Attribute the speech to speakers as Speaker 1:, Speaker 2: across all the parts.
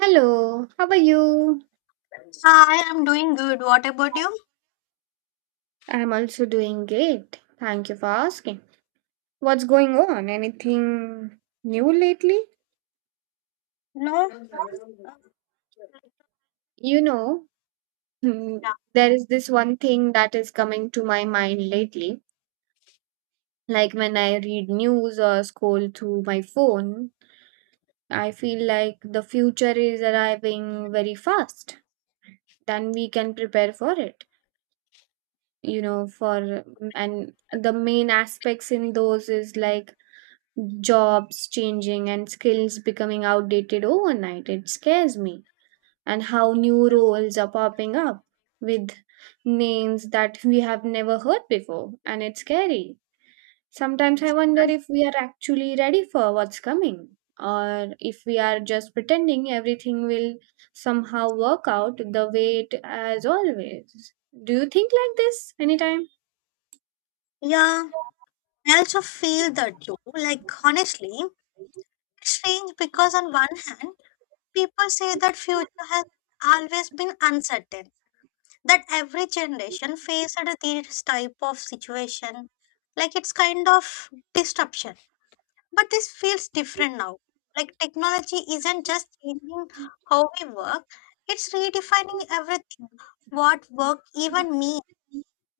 Speaker 1: Hello, how are you?
Speaker 2: Hi, I'm doing good. What about you?
Speaker 1: I'm also doing great. Thank you for asking. What's going on? Anything new lately?
Speaker 2: No?
Speaker 1: You know, hmm,
Speaker 2: Yeah.
Speaker 1: there is this one thing that is coming to my mind lately. Like when I read news or scroll through my phone, I feel like the future is arriving very fast. Then we can prepare for it. You know, for and the main aspects in those is like jobs changing and skills becoming outdated overnight. It scares me. And how new roles are popping up with names that we have never heard before. And it's scary. Sometimes I wonder if we are actually ready for what's coming, or if we are just pretending everything will somehow work out the way it as always. Do you think like this anytime?
Speaker 2: Yeah, I also feel that too. Honestly, it's strange because, on one hand, people say that future has always been uncertain, that every generation faced this type of situation. It's kind of disruption. But this feels different now. Like technology isn't just changing how we work, it's redefining everything. What work even means.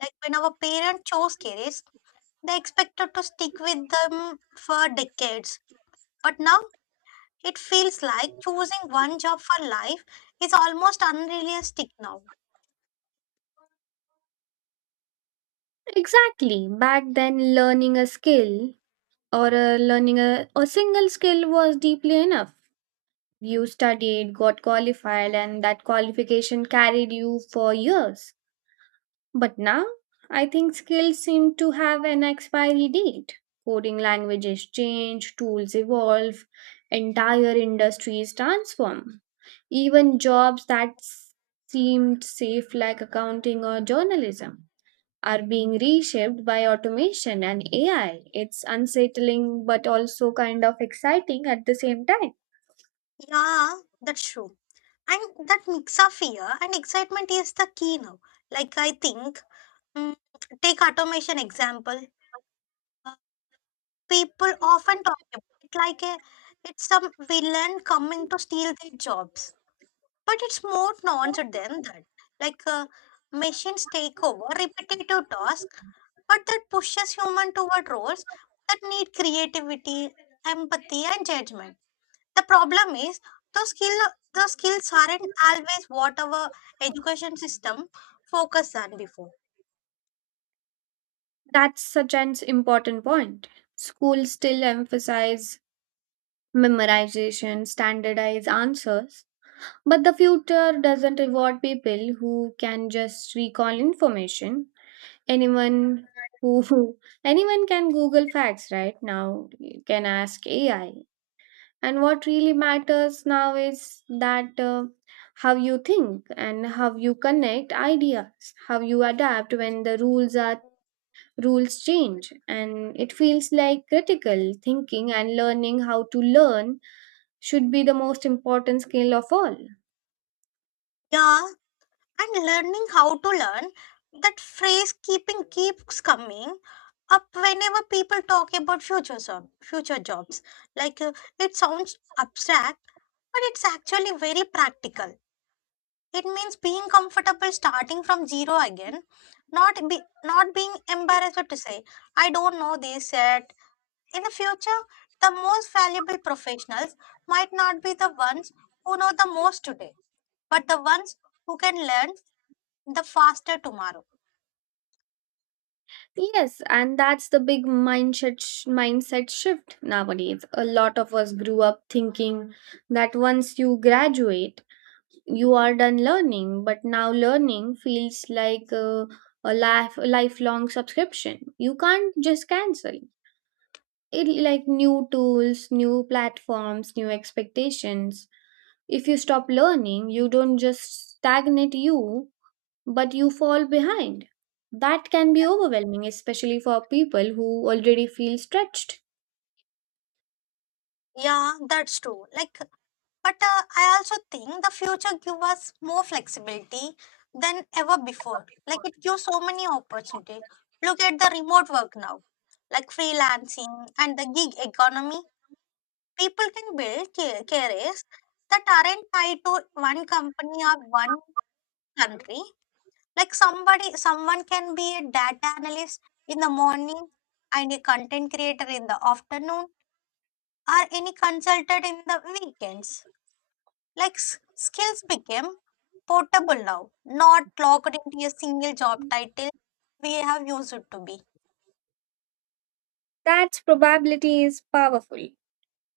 Speaker 2: Like when our parents chose careers, they expected to stick with them for decades. But now it feels like choosing one job for life is almost unrealistic now.
Speaker 1: Exactly. Back then, learning a skill or learning a single skill was deeply enough. You studied, got qualified, and that qualification carried you for years. But now, I think skills seem to have an expiry date. Coding languages change, tools evolve, entire industries transform. Even jobs that seemed safe, like accounting or journalism, are being reshaped by automation and AI. It's unsettling but also kind of exciting at the same time.
Speaker 2: Yeah, that's true. And that mix of fear and excitement is the key now. Like I think, mm, take automation example. People often talk about it like it's some villain coming to steal their jobs. But it's more nuanced than that. Like machines take over repetitive tasks, but that pushes human toward roles that need creativity, empathy, and judgment. The problem is those skill the skills aren't always what our education system focused on before.
Speaker 1: That's such an important point. Schools still emphasize memorization, standardized answers, but the future doesn't reward people who can just recall information. Anyone who Anyone can Google facts right now. You can ask AI. And what really matters now is that how you think and how you connect ideas, how you adapt when the rules change. And it feels like critical thinking and learning how to learn should be the most important skill of all.
Speaker 2: Yeah, and learning how to learn, that phrase keeping keeps coming up whenever people talk about future jobs. Like it sounds abstract, but it's actually very practical. It means being comfortable starting from zero again, not be not being embarrassed to say I don't know this yet. In the future, the most valuable professionals might not be the ones who know the most today, but the ones who can learn the faster tomorrow.
Speaker 1: Yes, and that's the big mindset shift nowadays. A lot of us grew up thinking that once you graduate, you are done learning, but now learning feels like a lifelong subscription. You can't just cancel. It like new tools, new platforms, new expectations. If you stop learning, you don't just stagnate, but you fall behind. That can be overwhelming, especially for people who already feel stretched.
Speaker 2: Yeah, that's true. But I also think the future gives us more flexibility than ever before. Like, it gives so many opportunities. Look at the remote work now, like freelancing and the gig economy. People can build careers that aren't tied to one company or one country. Like someone can be a data analyst in the morning and a content creator in the afternoon, or any consultant in the weekends. Like skills became portable now, not locked into a single job title we have used it to be.
Speaker 1: That probability is powerful.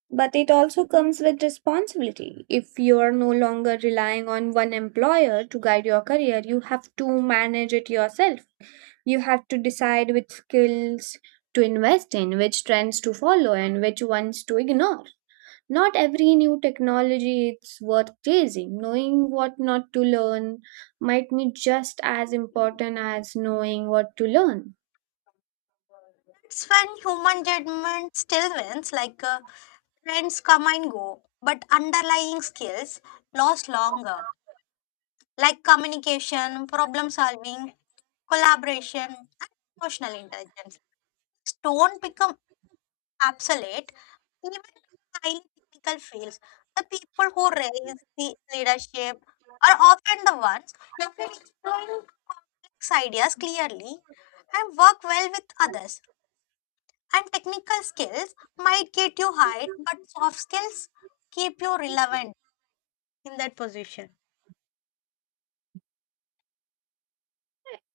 Speaker 1: But it also comes with responsibility. If you are no longer relying on one employer to guide your career, you have to manage it yourself. You have to decide which skills to invest in, which trends to follow, and which ones to ignore. Not every new technology is worth chasing. Knowing what not to learn might be just as important as knowing what to learn.
Speaker 2: It's when human judgment still wins, like trends come and go, but underlying skills last longer, like communication, problem solving, collaboration, and emotional intelligence. Don't become absolute. Even highly technical fields, the people who raise the leadership are often the ones who can explain complex ideas clearly and work well with others. And technical skills might get you hired, but soft skills keep you relevant in that position.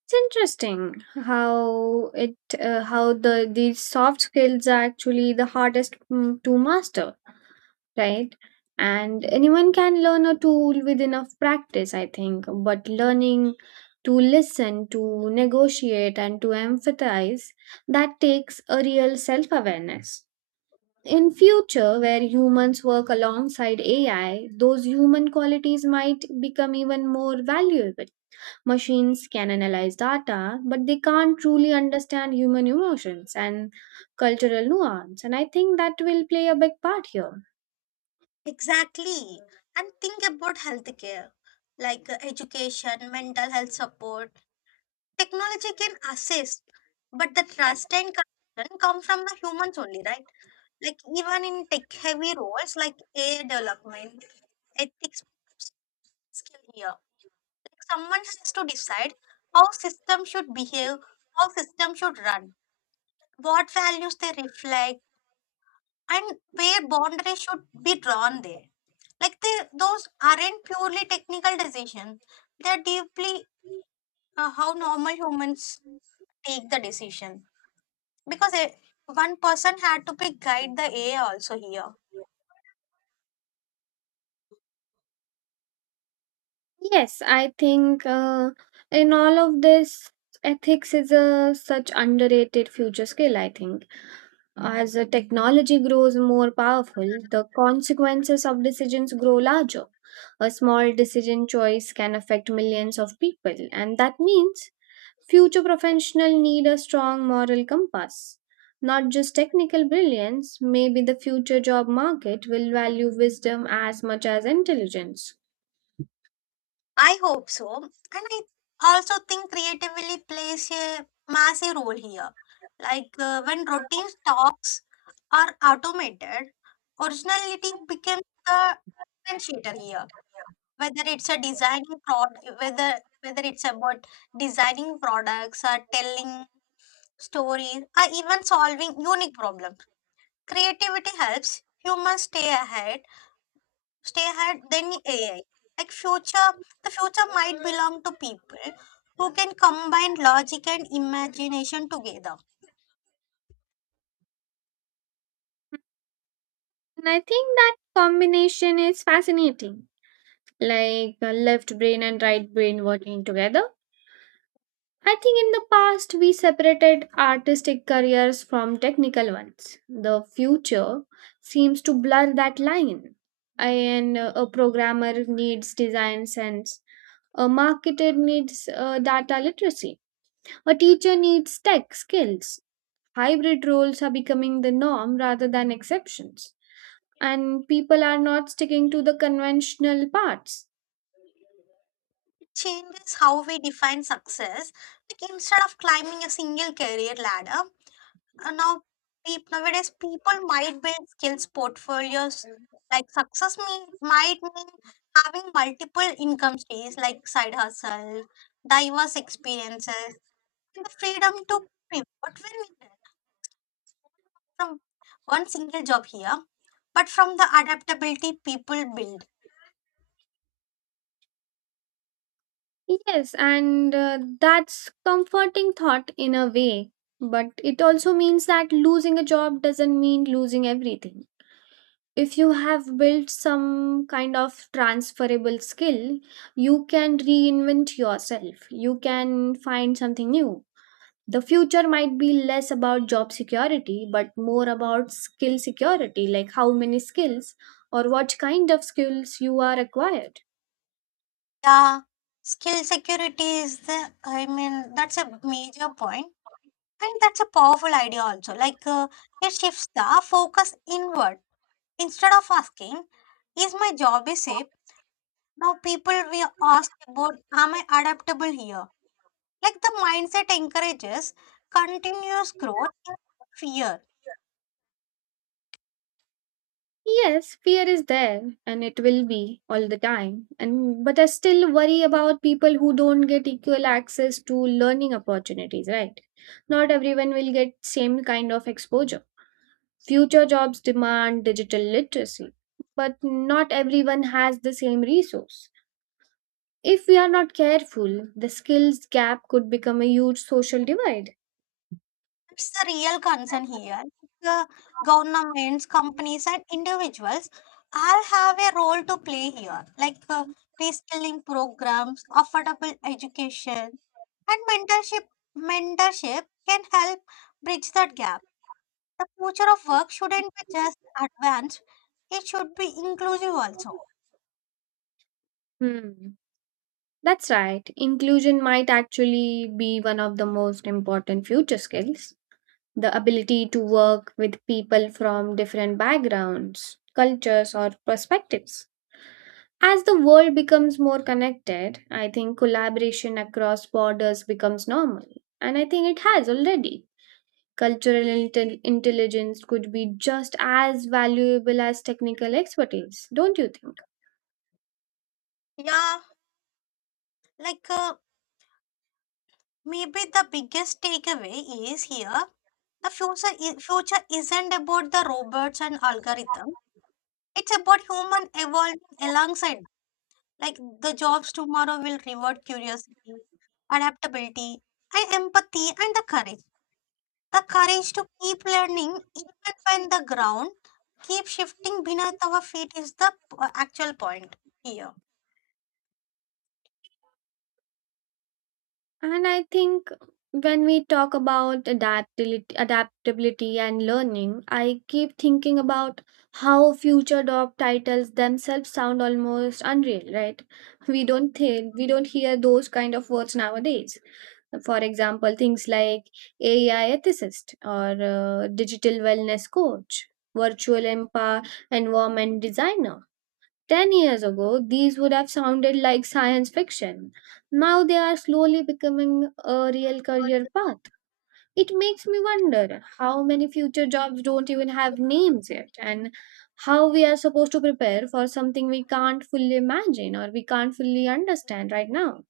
Speaker 1: It's interesting how the these soft skills are actually the hardest, to master, right? And anyone can learn a tool with enough practice, I think. But learning to listen, to negotiate, and to empathize, that takes a real self awareness. In future, where humans work alongside AI, those human qualities might become even more valuable. Machines can analyze data, but they can't truly understand human emotions and cultural nuance. And I think that will play a big part here.
Speaker 2: Exactly. And think about healthcare, like education, mental health support. Technology can assist, but the trust and concern come from the humans only, right? Like even in tech-heavy roles like AI development, ethics skill here. Like someone has to decide how system should behave, how system should run, what values they reflect, and where boundaries should be drawn there. Those aren't purely technical decisions. They're deeply how normal humans take the decision. because it, One person had to pick guide the AI also here.
Speaker 1: Yes, I think, in all of this, ethics is a such underrated future skill. I think as the technology grows more powerful, the consequences of decisions grow larger. A small decision choice can affect millions of people, and that means future professionals need a strong moral compass. Not just technical brilliance, maybe the future job market will value wisdom as much as intelligence.
Speaker 2: I hope so, and I also think creatively plays a massive role here. Like when routine talks are automated, originality becomes the differentiator here. Whether it's a designing product, whether whether it's about designing products or telling stories or even solving unique problems, creativity helps humans stay ahead than AI. Like future, the future might belong to people who can combine logic and imagination together.
Speaker 1: And I think that combination is fascinating, like left brain and right brain working together. I think in the past we separated artistic careers from technical ones. The future seems to blur that line. And a programmer needs design sense, a marketer needs data literacy, a teacher needs tech skills. Hybrid roles are becoming the norm rather than exceptions, and people are not sticking to the conventional paths.
Speaker 2: Changes how we define success. Like instead of climbing a single career ladder, now nowadays people might build skills portfolios. Like might mean having multiple income streams, like side hustle, diverse experiences, and the freedom to pivot when needed. From one single job here, but from the adaptability people build.
Speaker 1: Yes, and that's comforting thought in a way, but it also means that losing a job doesn't mean losing everything. If you have built some kind of transferable skill, you can reinvent yourself. You can find something new. The future might be less about job security, but more about skill security, like how many skills or what kind of skills you are acquired.
Speaker 2: Yeah, skill security is the, I mean, that's a major point, and that's a powerful idea also. Like, it shifts the focus inward instead of asking, is my job is safe? Now, people will ask about, am I adaptable here? Like, the mindset encourages continuous growth in fear.
Speaker 1: Yes, fear is there and it will be all the time. And but I still worry about people who don't get equal access to learning opportunities, right? Not everyone will get same kind of exposure. Future jobs demand digital literacy, but not everyone has the same resource. If we are not careful, the skills gap could become a huge social divide.
Speaker 2: It's the real concern here. The governments, companies, and individuals all have a role to play here, like reskilling programs, affordable education, and mentorship. Mentorship can help bridge that gap. The future of work shouldn't be just advanced; it should be inclusive also.
Speaker 1: Hmm. That's right. Inclusion might actually be one of the most important future skills. The ability to work with people from different backgrounds, cultures, or perspectives. As the world becomes more connected, I think collaboration across borders becomes normal. And I think it has already. Cultural intelligence could be just as valuable as technical expertise, don't you think?
Speaker 2: Yeah, like maybe the biggest takeaway is here: the future, future isn't about the robots and algorithms. It's about human evolving alongside. Like the jobs tomorrow will reward curiosity, adaptability, and empathy, and the courage. The courage to keep learning even when the ground keeps shifting beneath our feet is the actual point here.
Speaker 1: And I think when we talk about adaptability and learning, I keep thinking about how future job titles themselves sound almost unreal, right? We don't hear those kind of words nowadays. For example, things like AI ethicist or digital wellness coach, virtual empower environment designer, 10 years ago, these would have sounded like science fiction. Now they are slowly becoming a real career path. It makes me wonder how many future jobs don't even have names yet, and how we are supposed to prepare for something we can't fully imagine, or we can't fully understand right now.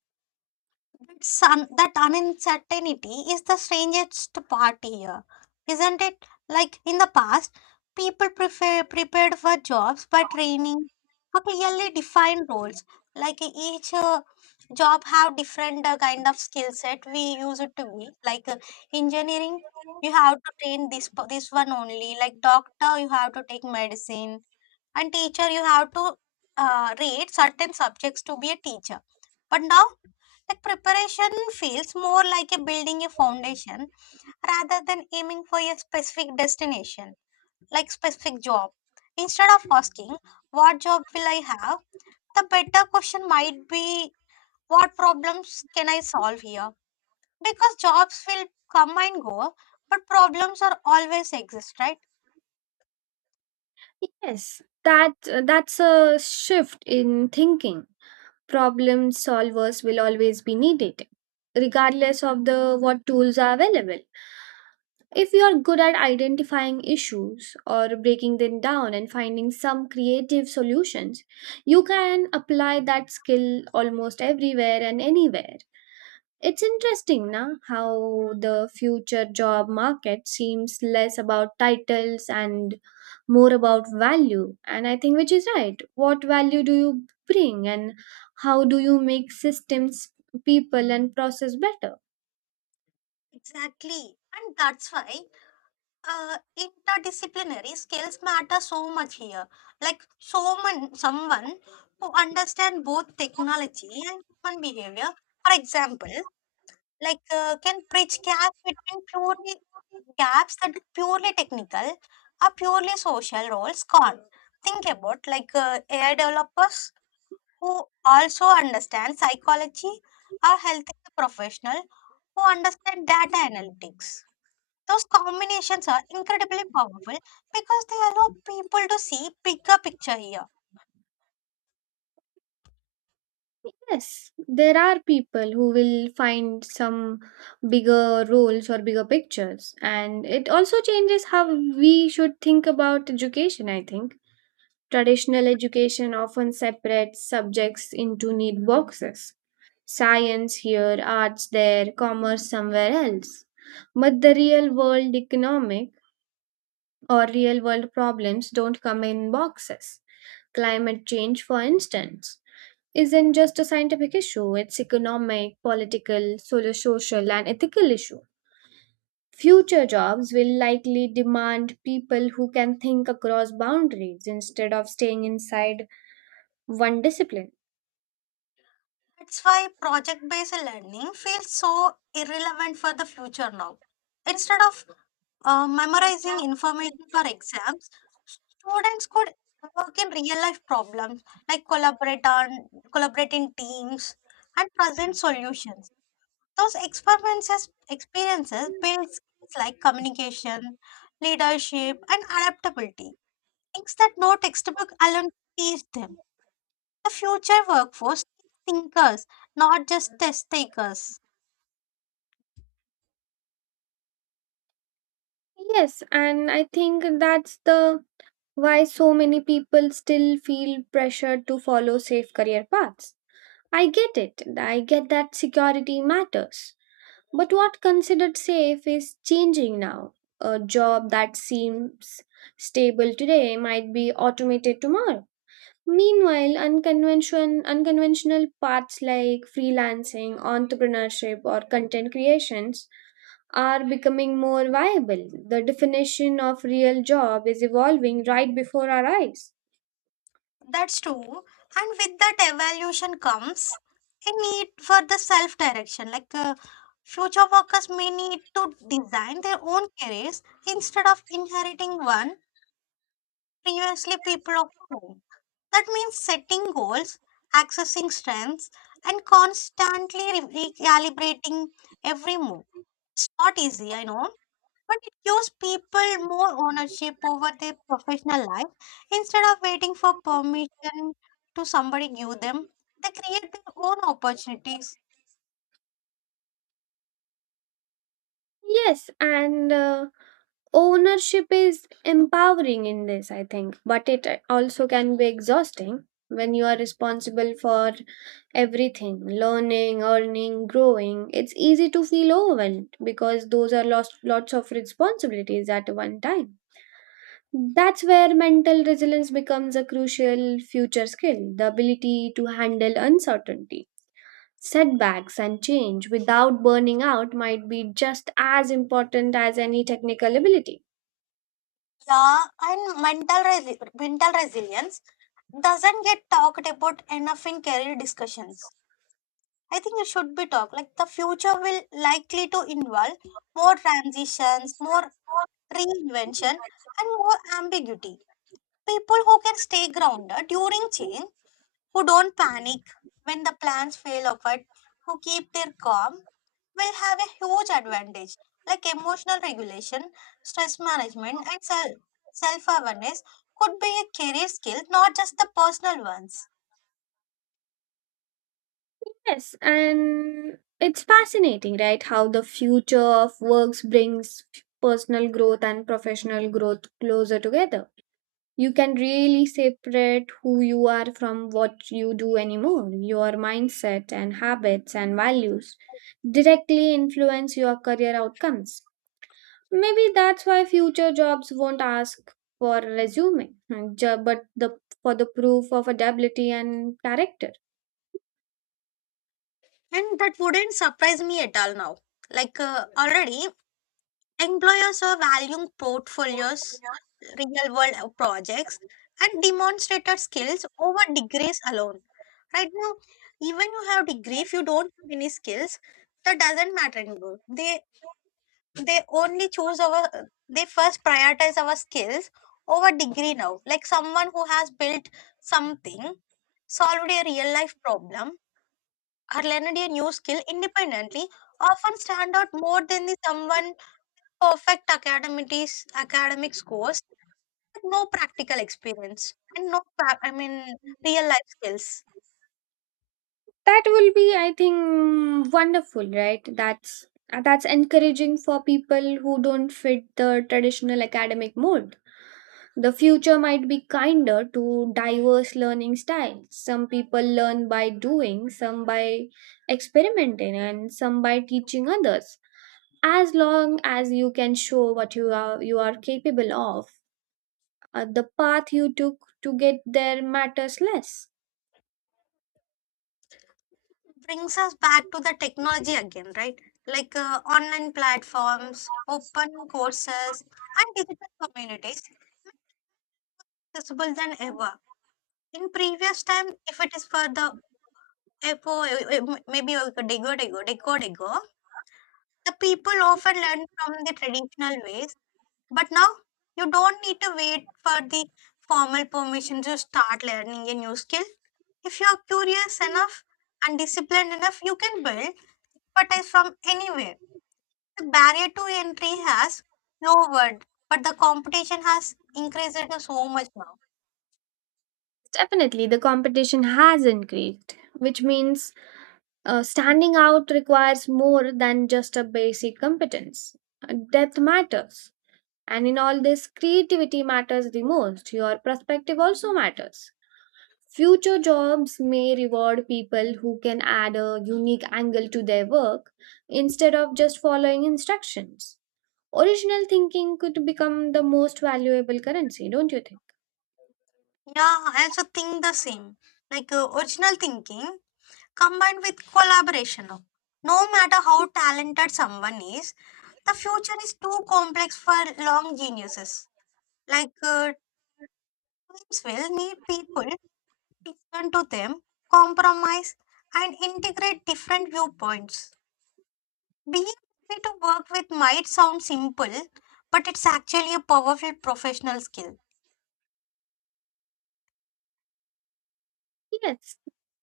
Speaker 2: That uncertainty is the strangest part here, isn't it? Like in the past, people prepared for jobs by training for clearly defined roles. Like each job have different kind of skill set we use it to be. Like engineering, you have to train this one only. Like doctor, you have to take medicine, and teacher you have to read certain subjects to be a teacher. But now, like preparation feels more like a building a foundation rather than aiming for a specific destination, like specific job. Instead of asking what job will I have, the better question might be what problems can I solve here, because jobs will come and go, but problems are always exist, right?
Speaker 1: Yes, that that's a shift in thinking. Problem solvers will always be needed, regardless of the what tools are available. If you are good at identifying issues or breaking them down and finding some creative solutions, you can apply that skill almost everywhere and anywhere. It's interesting na how the future job market seems less about titles and more about value, and I think which is right. What value do you bring, and how do you make systems, people and process better?
Speaker 2: Exactly, and that's why interdisciplinary skills matter so much here. Like someone who understand both technology and human behavior. For example, like can bridge gaps that are purely technical or purely social roles gone. Think about like AI developers who also understand psychology, or healthcare professional who understand data analytics. Those combinations are incredibly powerful because they allow people to see bigger picture here.
Speaker 1: Yes, there are people who will find some bigger roles or bigger pictures, and it also changes how we should think about education, I think. Traditional education often separates subjects into neat boxes, science here, arts there, commerce somewhere else. But the real world economic or real world problems don't come in boxes. Climate change, for instance, isn't just a scientific issue, it's economic, political, solo social and ethical issue. Future jobs will likely demand people who can think across boundaries instead of staying inside one discipline.
Speaker 2: That's why project based learning feels so irrelevant for the future now. Instead of memorizing information for exams, students could work in real life problems like collaborate on collaborate in teams and present solutions. Those experiences build skills like communication, leadership, and adaptability. Things that no textbook alone teach them. The future workforce needs thinkers, not just test takers.
Speaker 1: Yes, and I think that's the why so many people still feel pressured to follow safe career paths. I get it. I get that security matters. But what considered safe is changing now. A job that seems stable today might be automated tomorrow. Meanwhile, unconventional paths like freelancing, entrepreneurship, or content creations are becoming more viable. The definition of real job is evolving right before our eyes.
Speaker 2: That's true. And with that evaluation comes a need for the self direction. Like future workers may need to design their own careers instead of inheriting one previously people of owned. That means setting goals, accessing strengths, and constantly recalibrating every move. It's not easy, I know, but it gives people more ownership over their professional life instead of waiting for permission to somebody give them. They create their own opportunities.
Speaker 1: Yes, and ownership is empowering in this, I think, but it also can be exhausting when you are responsible for everything, learning, earning, growing. It's easy to feel overwhelmed because those are lost lots of responsibilities at one time. That's where mental resilience becomes a crucial future skill, the ability to handle uncertainty, setbacks and change without burning out, might be just as important as any technical ability.
Speaker 2: Yeah, and mental resilience doesn't get talked about enough in career discussions. I think it should be talked. Like the future will likely to involve more transitions, more reinvention, and more ambiguity. People who can stay grounded during change, who don't panic when the plans fail apart, who keep their calm, will have a huge advantage, like emotional regulation, stress management, and self awareness could be a career skill, not just the personal ones.
Speaker 1: Yes, and it's fascinating, right? How the future of works brings personal growth and professional growth closer together. You can really separate who you are from what you do anymore. Your mindset and habits and values directly influence your career outcomes. Maybe that's why future jobs won't ask for a resume, but the for the proof of ability and character.
Speaker 2: And that wouldn't surprise me at all now. Like already, employers are valuing portfolios, real world projects, and demonstrated skills over degrees alone. Right now, even you have degree, if you don't have any skills, that doesn't matter anymore. They only choose our, they first prioritize our skills over degree now. Like someone who has built something, solved a real life problem, or learned a new skill independently, often stand out more than the someone perfect academic scores, but no practical experience and no pra- I mean real life skills.
Speaker 1: That will be, I think, wonderful, right? That's encouraging for people who don't fit the traditional academic mold. The future might be kinder to diverse learning styles. Some people learn by doing, some by experimenting, and some by teaching others. As long as you can show what you are capable of, the path you took to get there matters less.
Speaker 2: Brings us back to the technology again, right? Like online platforms, open courses, and digital communities accessible than ever. In previous time, if it is for the epo, maybe a decade ago the people often learn from the traditional ways. But now you don't need to wait for the formal permission to start learning a new skill. If you are curious enough and disciplined enough, you can build expertise from anywhere. The barrier to entry has lowered, but the competition has increased it so much now.
Speaker 1: Definitely the competition has increased, which means standing out requires more than just a basic competence. Depth matters. And in all this, creativity matters the most. Your perspective also matters. Future jobs may reward people who can add a unique angle to their work instead of just following instructions. Original thinking could become the most valuable currency, don't you think?
Speaker 2: Yeah, I also think the same. Like original thinking combined with collaboration now. No matter how talented someone is, the future is too complex for long geniuses. Like teams will need people to listen to them, compromise, and integrate different viewpoints. Being able to work with might sound simple, but it's actually a powerful professional skill.
Speaker 1: Yes,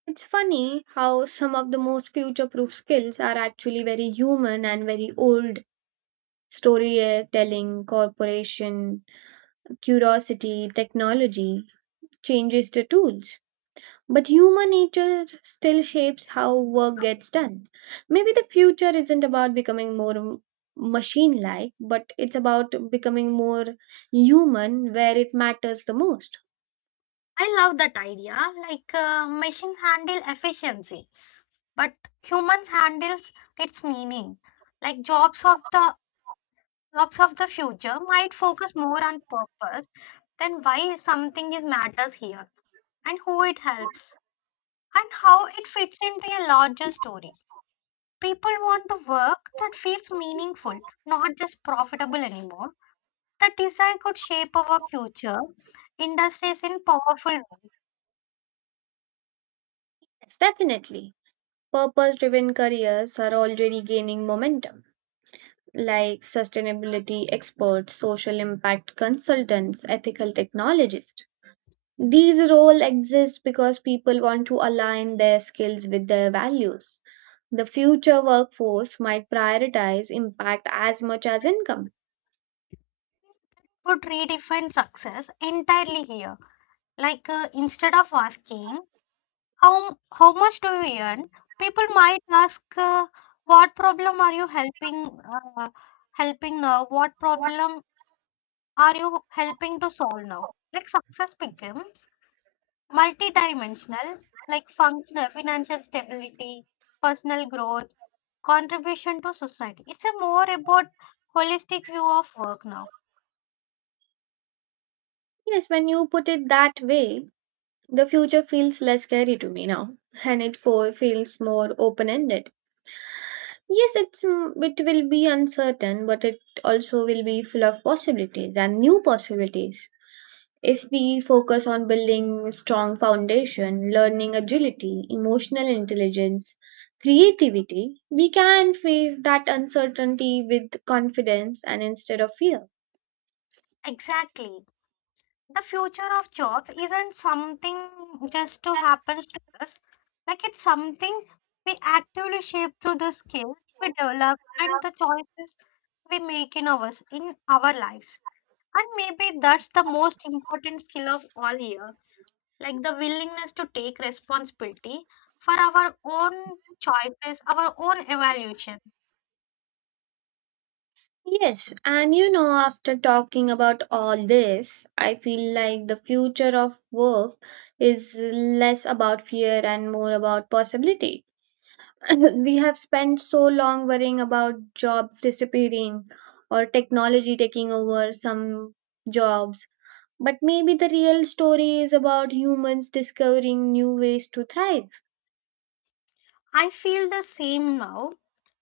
Speaker 1: it's funny how some of the most future proof skills are actually very human and very old, storytelling, corporation, curiosity, technology changes the tools. But human nature still shapes how work gets done. Maybe the future isn't about becoming more machine like, but it's about becoming more human where it matters the most.
Speaker 2: I love that idea. Like machines handle efficiency, but humans handles its meaning. Like jobs of the future might focus more on purpose than why something is matters here, and who it helps, and how it fits into a larger story. People want to work that feels meaningful, not just profitable anymore. The desire could shape our future. Industries in powerful ways
Speaker 1: Yes, definitely. Purpose driven careers are already gaining momentum, like sustainability experts, social impact consultants, ethical technologists. These roles exist because people want to align their skills with their values. The future workforce might prioritize impact as much as income.
Speaker 2: could redefine success entirely here. Like instead of asking how much do you earn, people might ask what problem are you uh, helping now? What problem are you helping to solve now? Like success becomes multidimensional, like functional, financial stability, personal growth, contribution to society. It's a more about holistic view of work now.
Speaker 1: Yes, when you put it that way, the future feels less scary to me now, and it for, feels more open ended. Yes, it's, it will be uncertain, but it also will be full of possibilities and new possibilities. If we focus on building strong foundation, learning agility, emotional intelligence, creativity, we can face that uncertainty with confidence and instead of fear.
Speaker 2: Exactly. The future of jobs isn't something just to happen to us. Like it's something we actively shape through the skills we develop and the choices we make in our lives. And maybe that's the most important skill of all here. Like the willingness to take responsibility for our own choices, our own evaluation.
Speaker 1: Yes, and you know, after talking about all this, I feel like the future of work is less about fear and more about possibility. We have spent so long worrying about jobs disappearing or technology taking over some jobs. But maybe the real story is about humans discovering new ways to thrive.
Speaker 2: I feel the same now.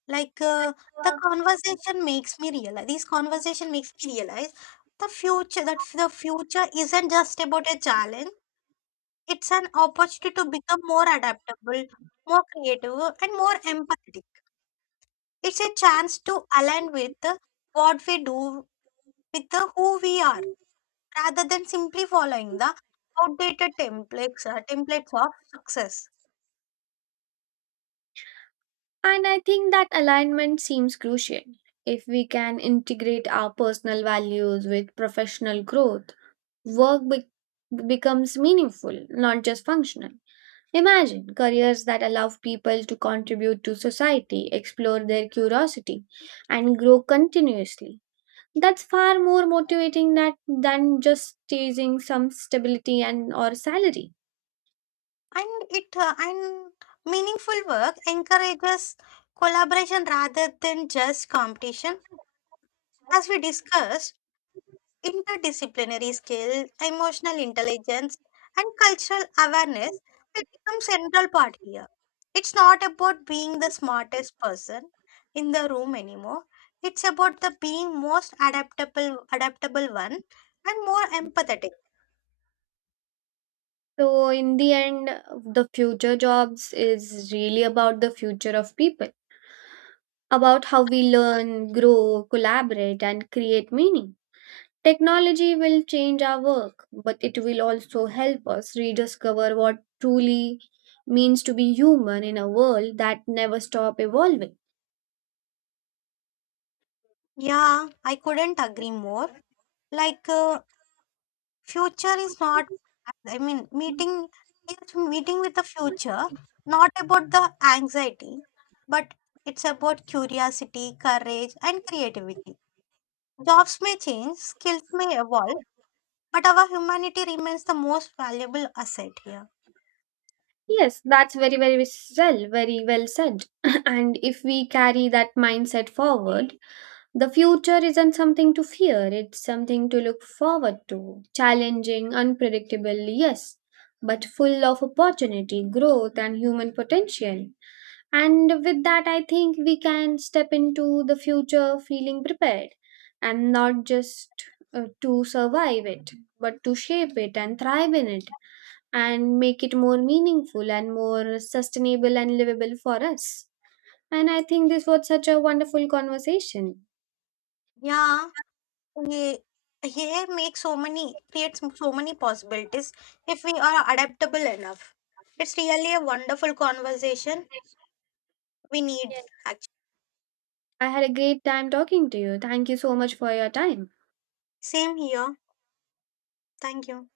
Speaker 2: Like the conversation makes me realize. This conversation makes me realize the future. that the future isn't just about a challenge. It's an opportunity to become more adaptable, more creative, and more empathetic. It's a chance to align with what we do, with the who we are, rather than simply following the outdated templates templates of success.
Speaker 1: And I think that alignment seems crucial. If we can integrate our personal values with professional growth, becomes meaningful, not just functional. Imagine careers that allow people to contribute to society, explore their curiosity, and grow continuously. That's far more motivating that, than just chasing some stability and or salary.
Speaker 2: And it and meaningful work encourages collaboration rather than just competition. As we discussed, interdisciplinary skill, emotional intelligence, and cultural awareness will become central part here. It's not about being the smartest person in the room anymore. It's about the being most adaptable one and more empathetic.
Speaker 1: So in the end, the future jobs is really about the future of people, about how we learn, grow, collaborate, and create meaning. Technology will change our work, but it will also help us rediscover what truly means to be human in a world that never stop evolving.
Speaker 2: Yeah, I couldn't agree more. Like Future is not, I mean, meeting is meeting with the future, not about the anxiety, but it's about curiosity, courage, and creativity. Jobs may change, skills may evolve, but our humanity remains the most valuable asset here.
Speaker 1: Yes, that's very well said. And if we carry that mindset forward, the future isn't something to fear, it's something to look forward to. Challenging, unpredictable, yes, but full of opportunity, growth and human potential. And with that, I think we can step into the future feeling prepared and not just to survive it, but to shape it and thrive in it, and make it more meaningful and more sustainable and livable for us. And I think this was such a wonderful conversation.
Speaker 2: Yeah, we, here makes so many, creates so many possibilities if we are adaptable enough. It's really a wonderful conversation we need,
Speaker 1: Yes.
Speaker 2: actually.
Speaker 1: I had a great time talking to you. Thank you so much for your time.
Speaker 2: Same here. Thank you.